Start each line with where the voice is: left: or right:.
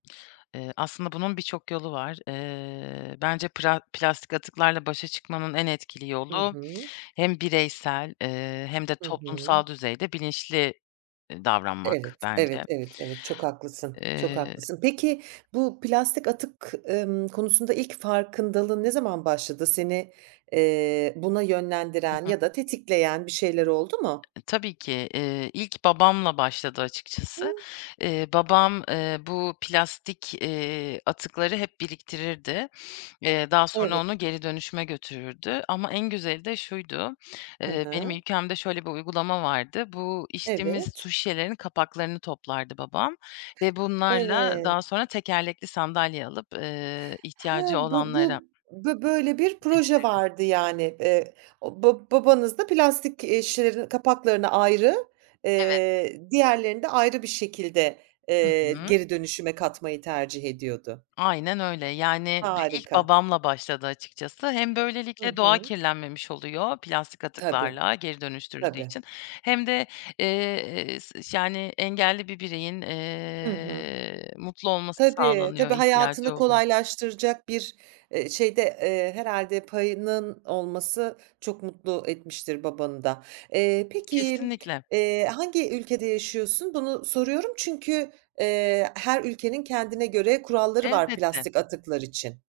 left: Eee, aslında bunun birçok yolu var. Eee, bence pra plastik atıklarla başa çıkmanın en etkili
right: Hı
left: yolu
right: hı.
left: hem bireysel, eee, hem de
right: Hı hı.
left: toplumsal düzeyde bilinçli, eee, davranmak
right: Evet, evet,
left: bence.
right: evet, evet, çok haklısın, çok
left: Eee
right: haklısın. Peki bu plastik atık, ımm, konusunda ilk farkındalığın ne zaman başladı? Seni, eee, buna
left: Hı
right: yönlendiren
left: hı.
right: ya da tetikleyen bir şeyler oldu mu?
left: E, tabii ki. Eee, ilk babamla başladı açıkçası.
right: Hımm.
left: Eee, babam, eee, bu plastik, eee, atıkları hep biriktirirdi. Eee, daha sonra
right: Evet.
left: onu geri dönüşüme götürürdü ama en güzeli de şuydu:
right: Ha
left: Eee, benim
right: ha.
left: ülkemde şöyle bir uygulama vardı, bu içtiğimiz su
right: Evet.
left: şişelerinin kapaklarını toplardı babam ve bunlarla
right: Evet.
left: daha sonra tekerlekli sandalye alıp, eee,
right: Ha,
left: ihtiyacı
right: bu
left: olanlara
right: bu bö böyle bir proje
left: verilirdi.
right: vardı, yani. Eee, o ba babanız da plastik, eee, şişelerinin kapaklarını ayrı,
left: Evet.
right: eee, diğerlerini de ayrı bir şekilde,
left: Hı
right: eee,
left: hı.
right: geri dönüşüme katmayı tercih ediyordu.
left: Aynen öyle yani bir ilk
right: Harika.
left: babamla başladı açıkçası. Hem
right: Hı
left: böylelikle doğa
right: hı.
left: kirlenmemiş oluyor plastik
right: Tabii.
left: atıklarla geri dönüştürüldüğü
right: Tabii.
left: için hem de, eee, s ş yani engelli bir bireyin,
right: Hı hı.
left: eee, mutlu olması
right: Tabii,
left: sağlanıyor,
right: tabii,
left: ihtiyacı
right: hayatını
left: oluyor.
right: kolaylaştıracak bir, eee, şeyde, eee, herhâlde payının olması çok mutlu etmiştir babanı da. Eee, peki m
left: Kesinlikle.
right: eee, hangi ülkede yaşıyorsun? Bunu soruyorum çünkü, eee, her ülkenin kendine göre kuralları var
left: Elbette.
right: plastik atıklar için.